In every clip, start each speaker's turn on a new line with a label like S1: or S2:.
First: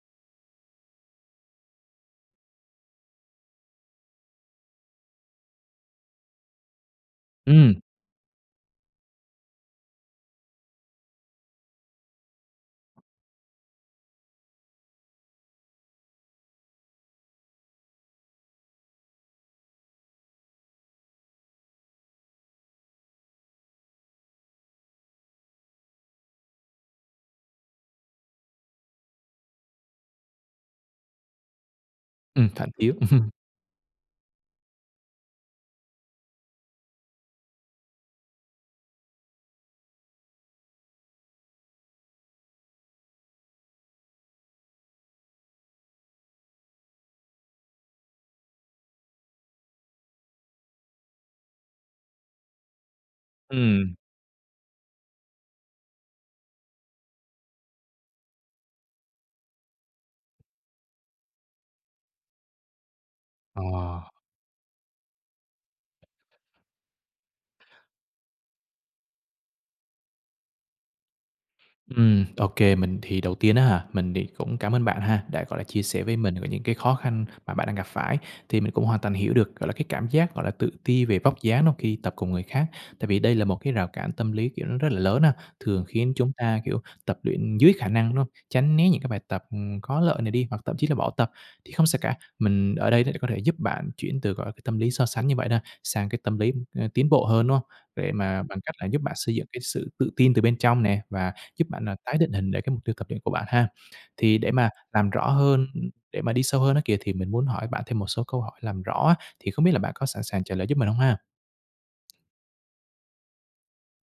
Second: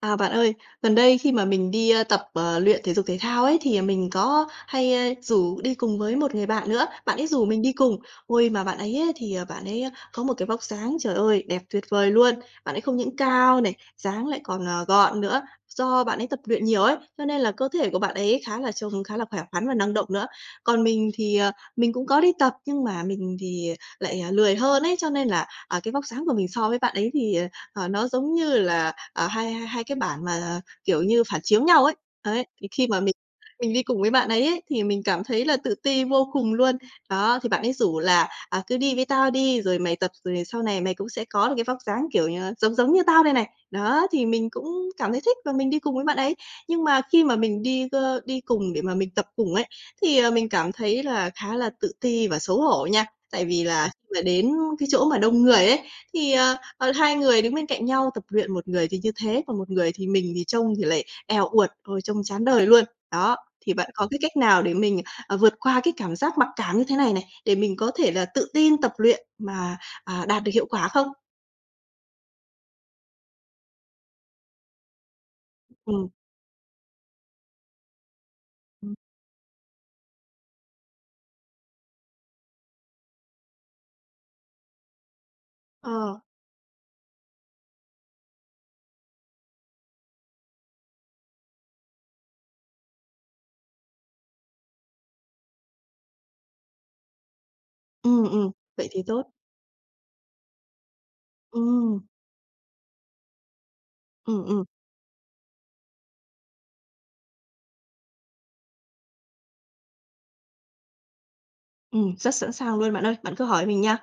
S1: À, bạn ơi, gần đây khi mà mình đi, ơ, tập, ờ, luyện thể dục thể thao ấy, thì mình có hay, ơ, rủ đi cùng với một người bạn nữa, bạn ấy rủ mình đi
S2: Ừm.
S1: cùng. Ôi, mà bạn ấy á, thì bạn ấy á, có một cái vóc dáng, trời ơi, đẹp tuyệt vời luôn. Bạn ấy không những cao này, dáng lại còn, ờ, gọn nữa, do bạn ấy tập luyện nhiều ấy, cho nên là cơ thể của bạn ấy khá là trông khá là khỏe khoắn và năng động nữa. Còn mình thì, ờ, mình cũng có đi tập, nhưng mà mình thì lại, ờ, lười hơn ấy, cho nên là, à, cái vóc dáng của mình so với bạn ấy thì, ờ, ờ, nó giống như là, ờ, hai hai cái bản mà, kiểu như, phản chiếu nhau ấy. Đấy,
S2: Ừm,
S1: thì
S2: phản
S1: khi
S2: chiếu.
S1: mà mình mình đi cùng với bạn ấy ấy, thì mình cảm thấy là tự ti vô cùng luôn. Đó, thì bạn ấy rủ là "À, cứ đi với tao đi, rồi mày tập, rồi sau này mày cũng sẽ có được cái vóc dáng, kiểu như, giống giống như tao đây này." Đó, thì mình cũng cảm thấy thích và mình đi cùng với bạn ấy. Nhưng mà khi mà mình đi, ơ, đi cùng để mà mình tập cùng ấy, thì, ờ, mình cảm thấy là khá là tự ti và xấu hổ nha. Tại vì là
S2: Ừm.
S1: là đến cái chỗ mà đông người ấy, thì, ờ, ờ, hai người đứng bên cạnh nhau tập luyện, một người thì như thế, còn một người thì mình thì trông thì lại èo uột, ôi, trông chán đời luôn. Đó, thì bạn có
S2: Ờ.
S1: cái cách nào để mình ờ, vượt qua cái cảm giác mặc cảm như thế này này, để mình có thể là tự tin tập luyện mà, à, đạt được hiệu quả không?
S2: Ừm, ô kê. Mình thì, đầu tiên á hả, mình thì cũng cảm ơn bạn ha, đã, gọi là, chia sẻ
S1: Ừm.
S2: với mình về những cái khó khăn mà bạn đang gặp phải, thì mình cũng
S1: Ừm.
S2: hoàn toàn hiểu được, gọi là, cái cảm giác, gọi là, tự ti về vóc dáng đó khi tập cùng người khác. Tại vì đây là một cái rào cản tâm lý, kiểu, nó rất là lớn ha, thường khiến
S1: Ờ.
S2: chúng ta, kiểu, tập luyện dưới khả năng nó, tránh né những cái bài tập, ừm, có lợi này đi, hoặc thậm chí là bỏ tập. Thì không sao cả, mình ở đây để có thể giúp bạn chuyển từ, gọi là, cái tâm lý so sánh như vậy đó, sang cái tâm lý, ơ, tiến bộ hơn, đúng hông? Để
S1: Ừm,
S2: mà
S1: ừm.
S2: bằng cách là
S1: Vậy
S2: giúp
S1: thì
S2: bạn
S1: tốt.
S2: xây dựng cái sự tự tin từ bên trong nè và giúp bạn, ờ,
S1: Ừm.
S2: tái định hình để cái mục tiêu tập luyện của bạn ha. Thì
S1: Ừm,
S2: để
S1: ừm.
S2: mà làm rõ hơn, ừm, để mà đi sâu hơn á kìa, thì mình muốn hỏi bạn thêm một số câu hỏi làm rõ á, thì không biết là bạn có sẵn sàng trả lời giúp mình hông ha?
S1: Ừm, rất sẵn sàng luôn bạn ơi. Bạn cứ hỏi mình nha.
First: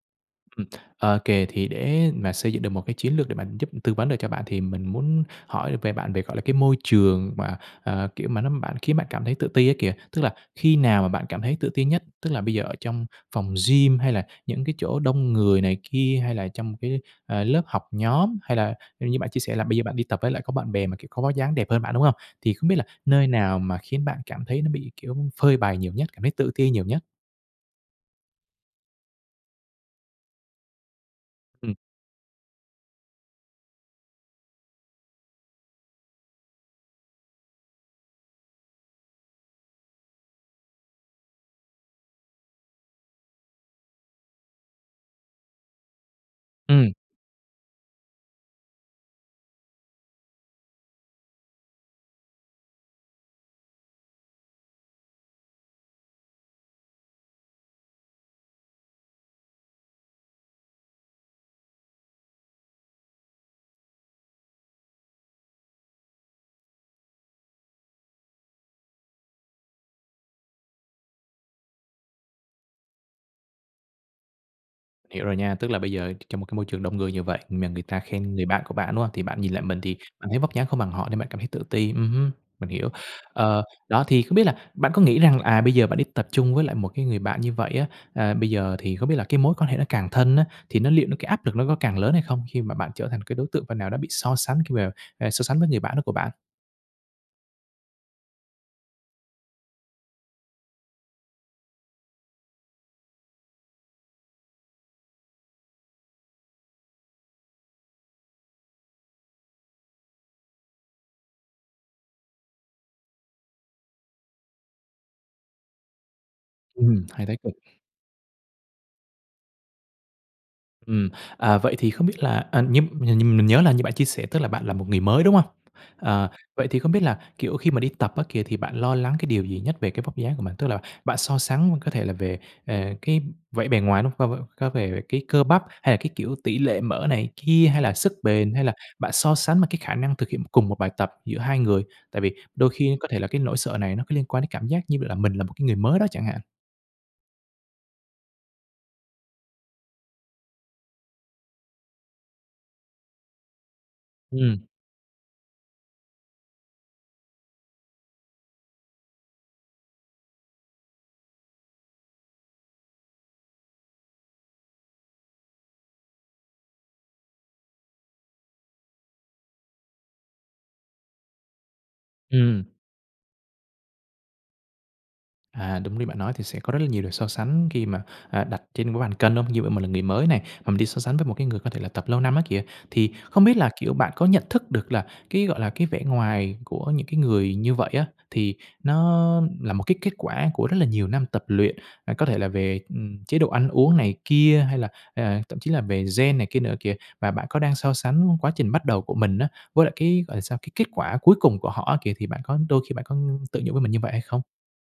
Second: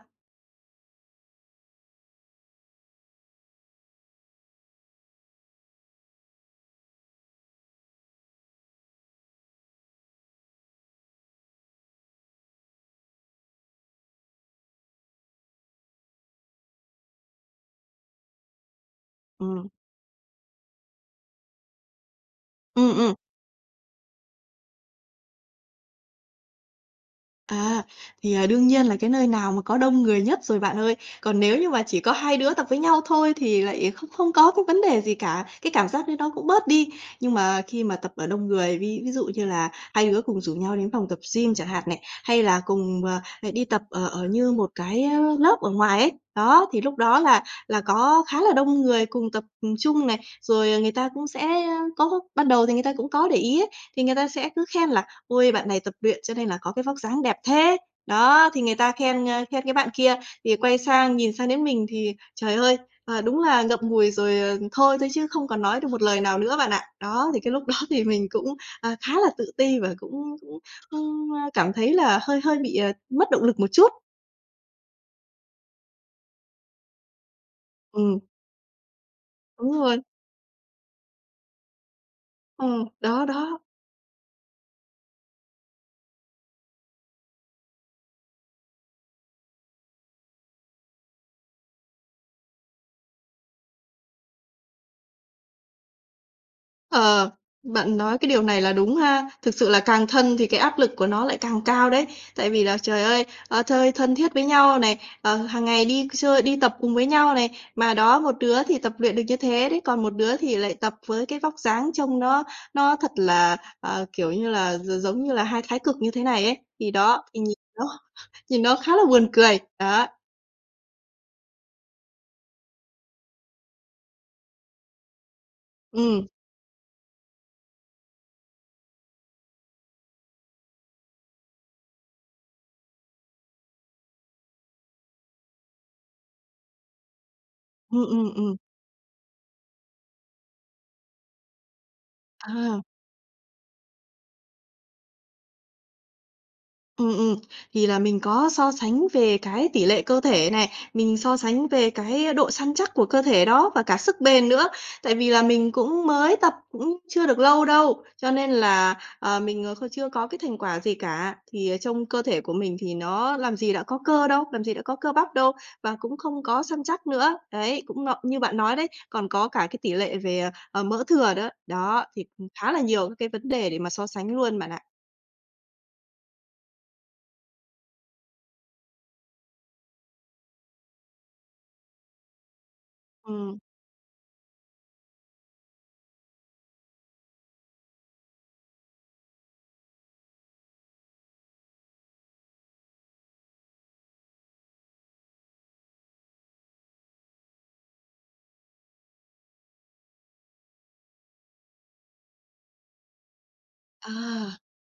S2: Ừm, OK, thì để mà xây dựng được một cái chiến lược để mà giúp tư vấn được cho bạn, thì mình muốn hỏi về bạn về, gọi là, cái môi trường mà, à, kiểu, mà nó bạn khiến bạn cảm thấy tự ti á kìa. Tức là khi nào mà bạn cảm thấy tự ti nhất? Tức là bây giờ ở trong phòng gym, hay là những cái chỗ đông người này kia, hay là trong cái, ờ, lớp học nhóm, hay là như bạn chia sẻ là
S1: Ừm.
S2: bây giờ bạn đi tập với lại có bạn bè, mà, kiểu, có vóc dáng đẹp hơn bạn, đúng hông? Thì không biết là
S1: Ừm, ừm.
S2: nơi nào mà khiến bạn cảm thấy nó bị, kiểu, phơi bày nhiều nhất, cảm thấy tự ti nhiều nhất?
S1: À, thì, ờ, đương nhiên là cái nơi nào mà có đông người nhất rồi bạn ơi. Còn nếu như
S2: Ừm.
S1: mà chỉ có hai đứa tập với nhau thôi, thì lại không không có cái vấn đề gì cả, cái cảm giác đấy nó cũng bớt đi. Nhưng mà khi mà tập ở đông người, ví ví dụ như là hai đứa cùng rủ nhau đến phòng tập gym chẳng hạn này, hay là cùng, à, à, đi tập ở ở như một cái, a, lớp ở ngoài ấy, đó, thì
S2: Ừm.
S1: lúc đó là là có khá là đông người cùng tập, ừm, chung này. Rồi người ta cũng sẽ, a, có ban đầu thì người ta cũng có để ý á, thì người ta sẽ cứ khen là "Ôi, bạn này tập luyện cho nên là có cái vóc dáng đẹp thế." Đó, thì người ta khen, ơ, khen cái bạn kia. Thì quay sang nhìn sang đến mình thì, trời ơi, ờ, đúng là ngậm ngùi rồi, ờ, thôi, thôi, chứ không còn nói được một lời nào nữa bạn ạ. Đó, thì cái lúc đó thì mình cũng, ờ, khá là tự ti và cũng cũng, ưm, ơ, cảm thấy là hơi hơi bị, ờ, mất động lực một chút.
S2: Hiểu rồi nha. Tức là bây giờ, trong một cái môi trường đông người như vậy, mà người ta
S1: Ừm.
S2: khen người bạn của bạn, đúng hông? Thì bạn nhìn lại
S1: Đúng
S2: mình, thì
S1: rồi.
S2: bạn thấy vóc dáng không bằng họ, nên bạn cảm thấy tự ti. Ừm hứm, mình
S1: Ừm,
S2: hiểu.
S1: đó đó.
S2: Ờ, đó, thì không biết là bạn có nghĩ rằng, à, bây giờ bạn đi tập chung với lại một cái người bạn như vậy á, à, bây giờ thì không biết là cái mối quan hệ nó càng thân á, thì nó liệu cái áp lực nó có càng lớn hay không, khi mà bạn trở thành cái đối tượng phần nào đó bị so sánh khi mà, ờ, so sánh với người bạn đó của bạn?
S1: Ờ, bạn nói cái điều này là đúng ha. Thực sự là càng thân thì cái áp lực của nó lại càng cao đấy. Tại vì là trời ơi, ơ, chơi thân thiết với nhau này, ờ, hàng ngày đi chơi, đi tập cùng với nhau này. Mà đó, một đứa thì tập luyện được như thế đấy, còn một đứa thì lại tập với cái vóc dáng trông nó nó thật là, ờ, kiểu như là, gi giống như là hai thái cực như thế này ấy. Thì
S2: Ừm,
S1: đó,
S2: hai thái
S1: thì nhìn
S2: cực.
S1: nó nhìn nó khá là buồn cười. Đó.
S2: Ừm, à, vậy thì không biết là à, nhum nh mình nhớ là như bạn chia sẻ, tức là bạn là một người mới, đúng hông?
S1: Ừm.
S2: À, vậy thì không biết là, kiểu, khi mà đi tập á kìa, thì bạn lo lắng cái điều gì nhất về cái vóc dáng của mình? Tức là bạn so sánh có thể là về, à, cái vẻ bề ngoài, đúng không? Có về cái cơ bắp hay là cái, kiểu, tỉ lệ mỡ này kia, hay là
S1: Ừm,
S2: sức
S1: ừm,
S2: bền,
S1: ừm.
S2: hay là bạn so sánh mà cái khả năng thực hiện cùng một bài tập giữa hai người? Tại vì đôi
S1: À!
S2: khi có thể là cái nỗi sợ này nó cứ liên quan đến cảm giác như là mình là một cái người mới đó chẳng hạn.
S1: Ừm, ừm. Thì là mình có so sánh về cái tỉ lệ cơ thể này, mình so sánh về cái, a, độ săn chắc của cơ thể đó và cả sức bền
S2: Ừm.
S1: nữa. Tại vì là mình cũng mới tập cũng chưa được lâu đâu, cho nên là, ờ, mình, ờ, chưa có cái thành quả gì cả. Thì trông cơ thể của mình thì nó làm gì đã có cơ đâu, làm gì đã có cơ bắp đâu, và cũng không có săn chắc nữa, đấy, cũng mập như bạn nói đấy, còn có cả cái tỉ lệ về, ờ, ờ, mỡ thừa đó. Đó, thì
S2: Ừm.
S1: khá là nhiều các cái vấn đề để mà so sánh luôn bạn ạ.
S2: À, đúng như bạn nói, thì sẽ có rất là nhiều điều so sánh khi mà, à, đặt trên cái bàn cân hông? Như vậy mình là người mới này, mà mình đi so sánh với một cái người có thể là tập lâu năm á kìa. Thì không biết
S1: Ừm.
S2: là, kiểu, bạn có nhận thức được là, cái gọi là, cái vẻ ngoài của những cái người như vậy á, thì nó là một cái kết quả của rất là nhiều năm tập luyện, à, có thể là về, ừm, chế độ ăn uống này kia, hay là, à, thậm chí là về gen này kia nữa kìa. Và bạn có đang so sánh quá trình bắt đầu của mình á, với lại cái, gọi là sao? Cái kết quả cuối cùng của họ á kìa, thì bạn có đôi khi bạn có tự nhủ với mình như vậy
S1: À!
S2: hay không?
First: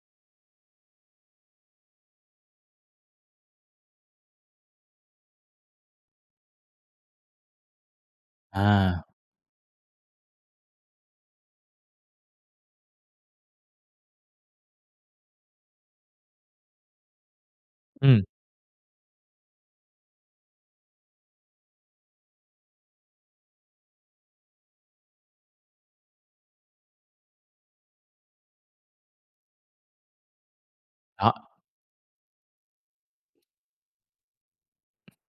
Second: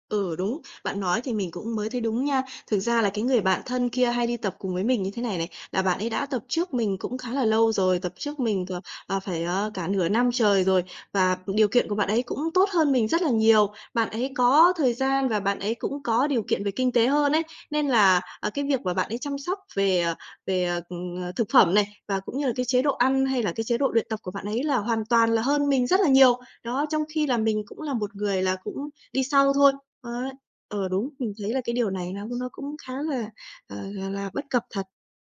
S1: Ừ, đúng. Bạn nói thì mình cũng mới thấy đúng nha. Thực ra là cái người bạn thân kia hay đi tập cùng với mình như thế này này, là bạn ấy đã tập trước mình cũng khá là lâu rồi, tập trước mình cả,
S2: À!
S1: ờ, phải, ờ, cả nửa năm trời rồi, và điều kiện của bạn ấy cũng tốt hơn mình rất là nhiều. Bạn ấy có thời gian và bạn ấy cũng có điều kiện về kinh tế hơn ấy. Nên là,
S2: Ừm.
S1: à, cái việc mà bạn ấy chăm sóc về, ờ, về, ờ, thực phẩm này và cũng như là cái chế độ ăn hay là cái chế độ luyện tập của bạn ấy là hoàn toàn là hơn mình rất là nhiều. Đó, trong khi là mình cũng là một người là cũng đi sau thôi, ấy. Ờ, đúng,
S2: Đó.
S1: mình thấy là cái điều này nó nó cũng khá là, ờ, là là bất cập thật.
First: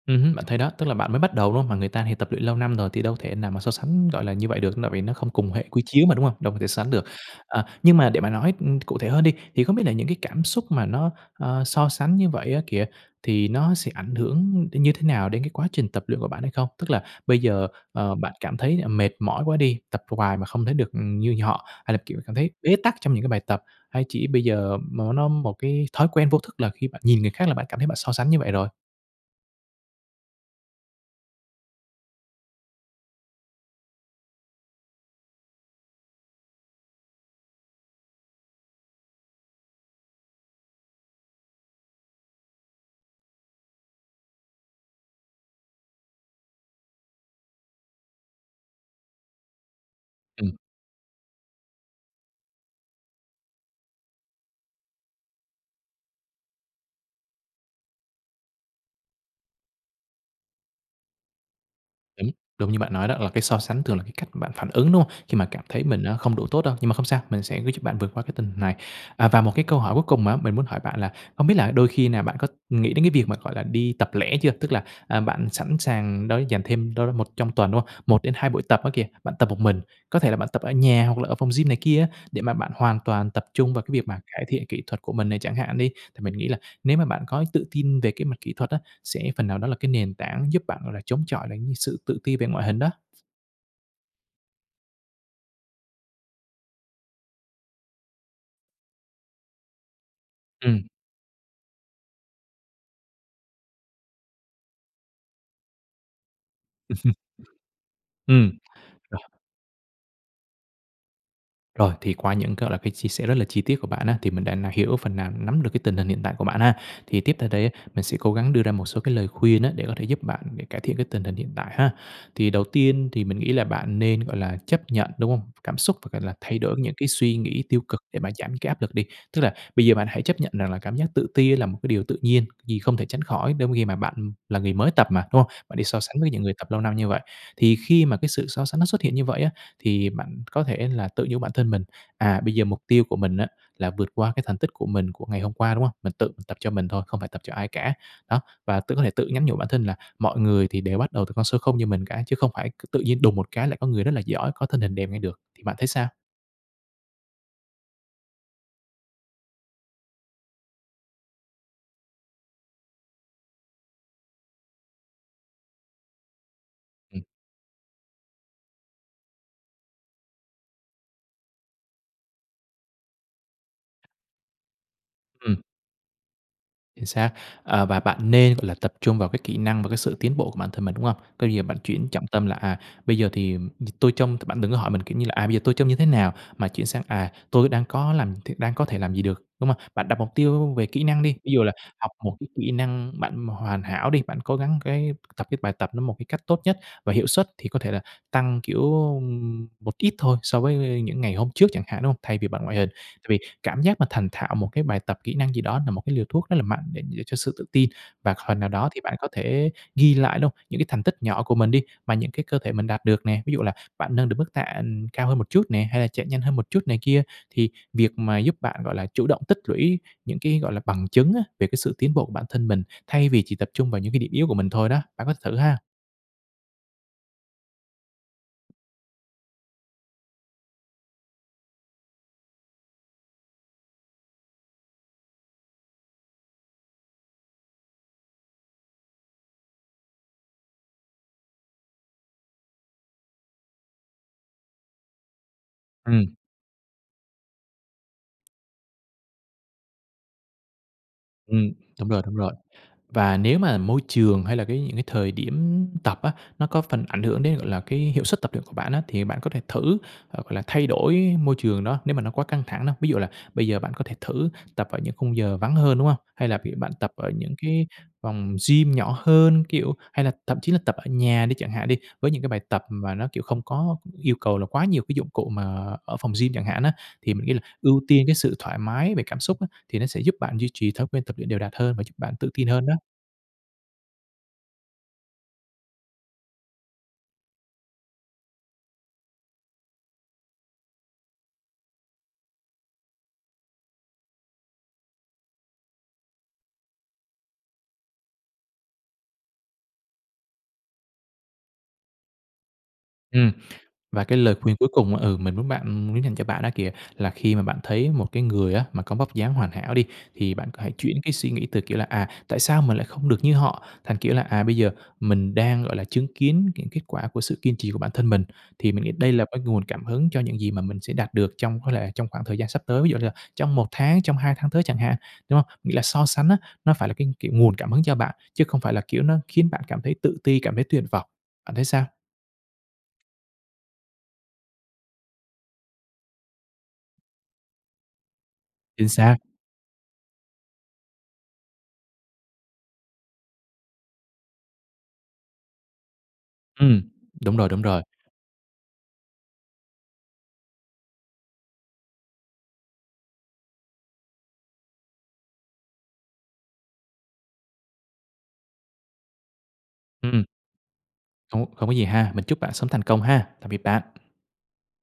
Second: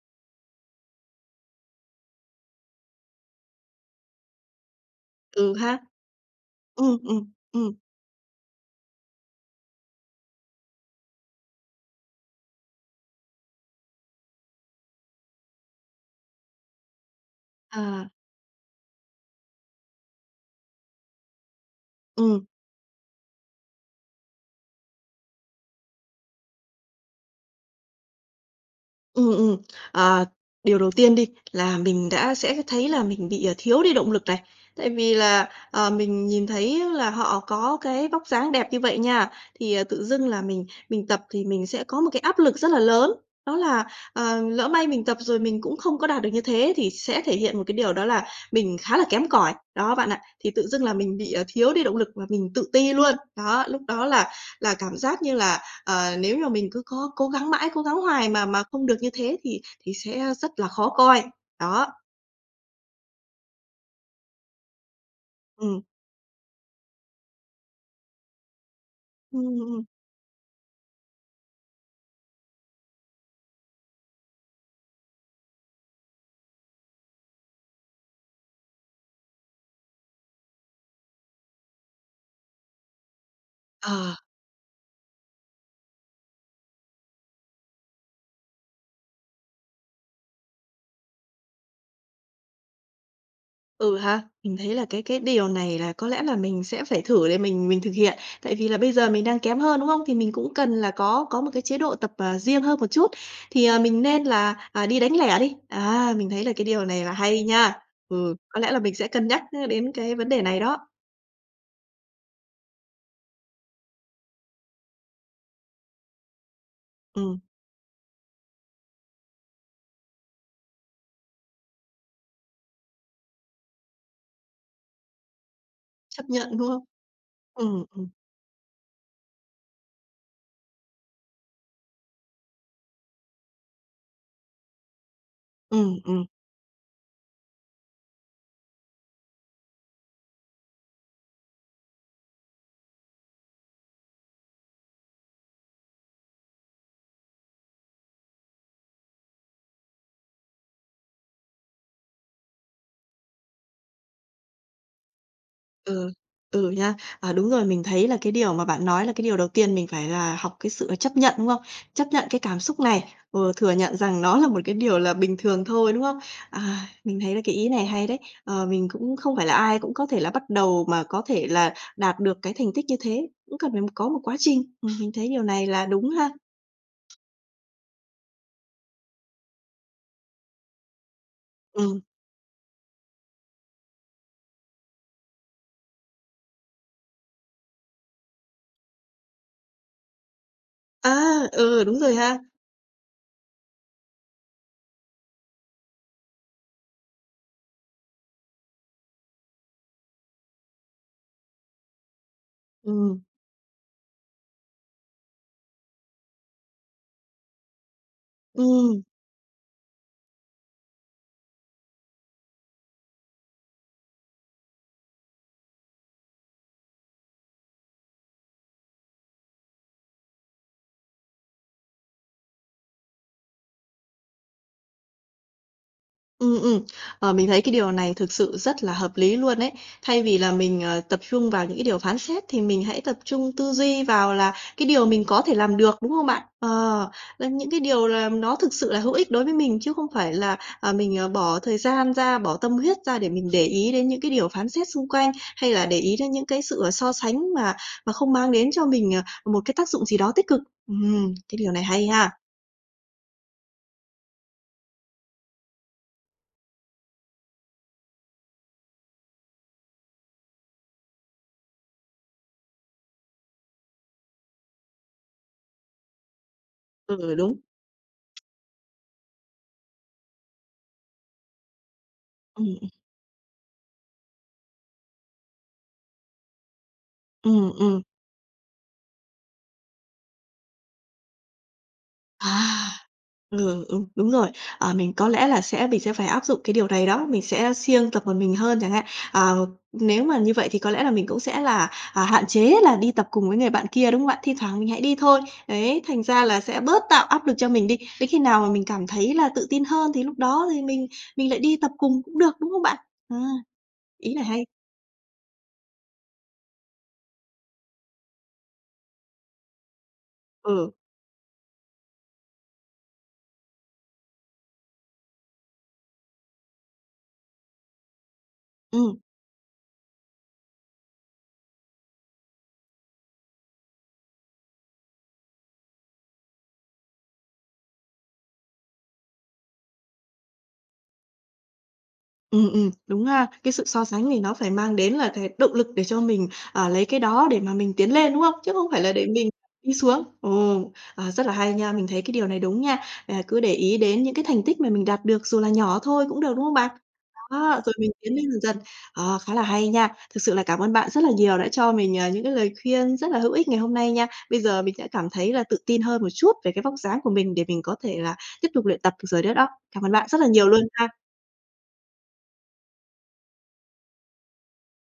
S2: Ừm hưm, bạn thấy đó, tức là bạn mới bắt đầu, đúng hông? Mà người ta thì tập luyện lâu năm rồi thì đâu thể nào mà so sánh, gọi là, như vậy được, tại vì nó không cùng
S1: Ừ
S2: hệ
S1: ha.
S2: quy chiếu mà, đúng hông? Đâu có thể sánh
S1: Ừm,
S2: được.
S1: ừm,
S2: À,
S1: ừm.
S2: nhưng mà để mà nói, ưm, cụ thể hơn đi, thì không biết là những cái cảm xúc mà nó, ờ, so sánh như vậy á kìa, thì nó sẽ ảnh hưởng đến như thế nào đến cái quá trình tập luyện của bạn hay không? Tức là bây giờ,
S1: Ờ.
S2: ờ, bạn cảm thấy, ờ, mệt mỏi quá đi, tập hoài mà không thấy được như họ, hay là kiểu cảm
S1: Ừm.
S2: thấy bế tắc trong những cái bài tập, hay chỉ bây giờ nó nó một cái thói quen vô thức là khi bạn nhìn người khác là bạn cảm thấy bạn so sánh như vậy rồi?
S1: Ừm, ừm. Ờ. Điều đầu tiên đi là mình đã sẽ thấy là mình bị, à, thiếu đi động lực này, tại vì là, ờ, mình nhìn thấy là họ có cái vóc dáng đẹp như vậy nha, thì, ờ, tự dưng là mình mình tập thì mình sẽ có một cái áp lực rất là lớn. Đó là, ờ, lỡ may mình tập rồi mình cũng không có đạt được như thế thì sẽ thể hiện một cái điều đó là mình khá là kém cỏi đó bạn ạ, thì
S2: Ừm.
S1: tự dưng là mình bị, à, thiếu đi động lực và mình tự ti luôn. Đó, lúc đó là là cảm giác như là, ờ, nếu mà mình cứ có cố gắng mãi, cố gắng hoài mà mà không được như thế thì thì sẽ rất là khó coi. Đó.
S2: Đúng. Đúng như bạn nói đó là cái so sánh thường là cái cách bạn phản ứng, đúng hông? Khi mà cảm thấy
S1: Ừm.
S2: mình á không đủ tốt đâu, nhưng mà không sao, mình sẽ giúp bạn vượt qua cái tình hình này. À, và
S1: Ừm,
S2: một cái câu
S1: ừm.
S2: hỏi cuối cùng á, mình muốn hỏi bạn là hông biết là đôi khi nào bạn có nghĩ đến cái việc mà, gọi là, đi tập lẻ chưa? Tức là, à, bạn sẵn sàng đó dành thêm đâu đó một trong tuần, đúng hông? 1-2 buổi tập á kìa, bạn tập một mình, có thể là bạn tập ở nhà, hoặc là ở phòng gym này kia á để mà bạn hoàn toàn tập trung vào cái việc
S1: Ờ.
S2: mà cải thiện kỹ thuật của mình này chẳng hạn đi. Thì mình nghĩ là nếu mà bạn có tự tin về cái mặt kỹ thuật á, sẽ phần nào đó là cái nền tảng giúp bạn, gọi là, chống chọi lại cái sự tự ti về ngoại hình đó.
S1: Ừ, ha. Mình thấy là cái cái điều này là có lẽ là mình sẽ phải thử để mình mình thực hiện. Tại vì là bây giờ mình đang kém hơn, đúng không? Thì mình cũng cần
S2: Ừm.
S1: là có có một cái chế độ tập, ờ, riêng hơn một chút, thì, ờ, mình nên là, à, đi đánh lẻ đi. Á, mình thấy là cái điều này là hay nha. Ừ,
S2: Ừm.
S1: có lẽ là mình sẽ
S2: Rồi.
S1: cân nhắc, ơ, đến cái vấn đề này đó.
S2: Rồi, thì qua những cái, gọi là, cái chia sẻ rất là chi tiết của bạn á, thì mình đã hiểu phần nào, nắm được cái tình hình hiện tại của bạn ha. Thì tiếp
S1: Ừm.
S2: theo đây á, mình sẽ cố gắng đưa ra một số cái lời khuyên á, để có thể giúp bạn cải thiện cái tình hình hiện tại ha. Thì đầu tiên thì mình nghĩ là bạn nên, gọi là, chấp nhận, đúng hông? Cảm xúc và, gọi
S1: Chấp
S2: là,
S1: nhận,
S2: thay
S1: đúng
S2: đổi
S1: không?
S2: những cái suy nghĩ tiêu
S1: Ừm,
S2: cực
S1: ừm.
S2: để mà giảm cái áp lực đi. Tức là bây giờ bạn hãy chấp nhận rằng là cảm giác tự ti là một cái điều tự nhiên, vì không thể tránh khỏi trong khi mà bạn là người mới tập mà, đúng hông? Bạn đi so
S1: Ừm,
S2: sánh
S1: ừm.
S2: với những người tập lâu năm như vậy. Thì khi mà cái sự so sánh nó xuất hiện như vậy á, thì bạn có thể là tự nhủ với bản thân mình, à, bây giờ mục tiêu của mình á, là vượt qua cái thành tích của mình của ngày hôm qua, đúng hông? Mình tự tập cho mình thôi, không phải tập cho ai cả. Đó, và tự có thể tự nhắn nhủ bản thân là mọi người thì đều bắt đầu từ con số không như mình cả, chứ không phải c tự nhiên đùng một cái lại có người rất là giỏi, có thân hình đẹp ngay được. Thì bạn thấy sao?
S1: Ừ, ừ nha. À, đúng rồi, mình thấy là cái điều mà bạn nói là cái điều đầu tiên mình phải là học cái sự chấp nhận, đúng không? Chấp nhận cái cảm xúc này, ừ, thừa nhận rằng nó là một cái điều là bình thường thôi, đúng không? À, mình
S2: Ừm.
S1: thấy là cái ý này hay đấy. Ờ, mình cũng không phải là ai cũng có thể là bắt đầu mà có thể là đạt được cái thành tích như thế, cũng cần phải có một quá trình. Ừm, mình thấy điều
S2: Ừm.
S1: này là đúng ha.
S2: Chính xác. Ờ, và bạn nên, gọi là, tập trung vào cái kỹ năng và cái sự tiến bộ của bản thân mình, đúng hông? Coi như là bạn
S1: Ừm.
S2: chuyển trọng tâm là, à, bây giờ thì tôi trông bạn đừng có hỏi mình, kiểu như là, à, bây giờ tôi trông như thế nào, mà chuyển sang, à, tôi đang có làm th đang có thể làm gì được, đúng hông? Bạn đặt mục tiêu về kỹ năng đi,
S1: A,
S2: ví dụ là
S1: ừ, đúng
S2: học
S1: rồi
S2: một
S1: ha!
S2: cái kỹ năng bạn hoàn hảo đi, bạn cố gắng cái tập cái bài tập nó một cái cách tốt nhất, và hiệu suất thì có thể là tăng, kiểu, một ít thôi so với những ngày hôm trước chẳng hạn, đúng hông? Thay vì bằng ngoại hình.
S1: Ừm.
S2: Tại vì cảm giác mà thành thạo một cái bài tập kỹ năng gì đó là một cái liều thuốc rất là mạnh để giữ cho sự tự tin, và phần nào đó thì
S1: Ừm.
S2: bạn có thể ghi lại, đúng hông? Những cái thành tích nhỏ của mình đi, mà những cái cơ thể mình đạt được nè. Ví dụ là bạn nâng được mức tạ, ừm, cao hơn một chút nè, hay là chạy nhanh hơn một chút này kia. Thì việc mà giúp bạn, gọi là, chủ động tích lũy những cái, gọi là, bằng chứng á, về cái sự tiến bộ của bản thân mình, thay vì chỉ tập trung vào những cái điểm yếu của mình thôi đó, bạn có thử ha.
S1: Ừm, ừm. Ờ, mình thấy cái điều này thực sự rất là hợp lý luôn ấy. Thay vì là mình, ờ, tập trung vào những cái điều phán xét thì mình hãy tập trung tư duy vào là cái điều mình có thể làm được, đúng hông bạn? Ờ, làm những cái điều là nó thực sự là hữu ích đối với mình, chứ không phải là, à, mình, ờ, bỏ thời gian ra, bỏ tâm huyết ra để mình để ý đến những cái điều phán xét xung quanh, hay là để ý đến
S2: Ừm.
S1: những cái sự, ờ, so sánh mà mà không mang đến cho mình, ờ, một cái tác dụng gì đó tích cực. Ừm, cái điều
S2: Ừm,
S1: này hay
S2: đúng rồi,
S1: ha.
S2: đúng rồi. Và nếu mà môi trường hay là cái những cái thời điểm tập á, nó có phần ảnh hưởng đến, gọi là, cái hiệu suất tập luyện của bạn á, thì bạn có thể thử hoặc là thay đổi môi trường đó nếu mà nó quá căng thẳng đó. Ví dụ là bây giờ bạn có thể thử tập ở những khung giờ vắng hơn, đúng hông? Hay là bạn tập ở
S1: Ừ,
S2: những
S1: đúng.
S2: cái phòng gym nhỏ hơn, kiểu hay là thậm chí là tập ở nhà đi chẳng hạn đi, với những cái bài
S1: Ừm,
S2: tập
S1: ừm.
S2: mà nó, kiểu, không có yêu cầu là quá nhiều cái dụng cụ mà ở phòng gym chẳng hạn á. Thì mình nghĩ là
S1: Ừm,
S2: ưu
S1: ừm.
S2: tiên cái sự thoải mái về cảm xúc á thì nó sẽ giúp bạn duy trì thói quen tập luyện đều đặn hơn và giúp bạn tự tin hơn
S1: À!
S2: đó.
S1: L ừ, đúng, đúng rồi. Ờ, mình có lẽ là sẽ mình sẽ phải áp dụng cái điều này đó, mình sẽ siêng tập một mình hơn chẳng hạn. À, nếu mà như vậy thì có lẽ là mình cũng sẽ là, à, hạn chế là đi tập cùng với người bạn kia, đúng hông bạn? Thi thoảng mình hãy đi thôi, đấy, thành ra là sẽ bớt tạo áp lực cho mình đi. Đến khi nào mà mình cảm thấy là tự tin hơn thì lúc đó thì mình mình lại đi tập cùng cũng được, đúng không bạn? À,
S2: Ừm, và
S1: ý
S2: cái
S1: này
S2: lời
S1: hay.
S2: khuyên cuối cùng, ừ, mình muốn bạn, ừm muốn dành cho bạn đó kìa, là khi mà bạn thấy một cái người á mà có vóc dáng hoàn hảo đi, thì bạn có
S1: Ừ.
S2: hãy chuyển cái suy nghĩ từ, kiểu là "À, tại sao mình lại không được như họ?" thành, kiểu là "À, bây giờ mình đang, gọi là, chứng kiến những kết quả của sự kiên trì của bản thân mình." Thì mình nghĩ
S1: Ừm.
S2: đây là cái nguồn cảm hứng cho những gì mà mình sẽ đạt được trong có lẽ trong khoảng thời gian sắp tới, ví dụ như là trong 1 tháng, trong 2 tháng tới chẳng hạn, đúng hông? Nghĩa là so sánh á, nó phải là cái, kiểu, nguồn cảm hứng cho bạn, chứ không phải là, kiểu, nó khiến bạn cảm thấy tự ti, cảm thấy tuyệt vọng. Bạn thấy sao?
S1: Ừm, ừm, đúng ha. Cái sự so sánh này nó phải mang đến là th động lực để cho mình, ờ, lấy cái đó để mà mình tiến lên, đúng không? Chứ không phải
S2: Chính
S1: là để
S2: xác.
S1: mình đi xuống. Ồ, ờ, rất là hay nha, mình thấy cái điều này đúng nha, à, cứ để ý đến những cái thành tích mà mình đạt được, dù là nhỏ thôi cũng được, đúng hông bạn?
S2: Ừm, đúng rồi, đúng
S1: Đó, rồi
S2: rồi.
S1: mình tiến lên dần dần. Ờ, khá là hay nha! Thực sự là cảm ơn bạn rất là nhiều đã cho mình, ờ, những cái lời khuyên rất là hữu ích ngày hôm nay nha. Bây giờ mình sẽ cảm thấy là tự tin hơn một chút về cái vóc dáng của mình để mình có thể là tiếp tục luyện tập được rồi đó đó. Cảm ơn bạn rất
S2: Ừm.
S1: là nhiều luôn ha!
S2: Hông có hông có gì ha, mình chúc bạn sớm thành công ha! Tạm biệt bạn.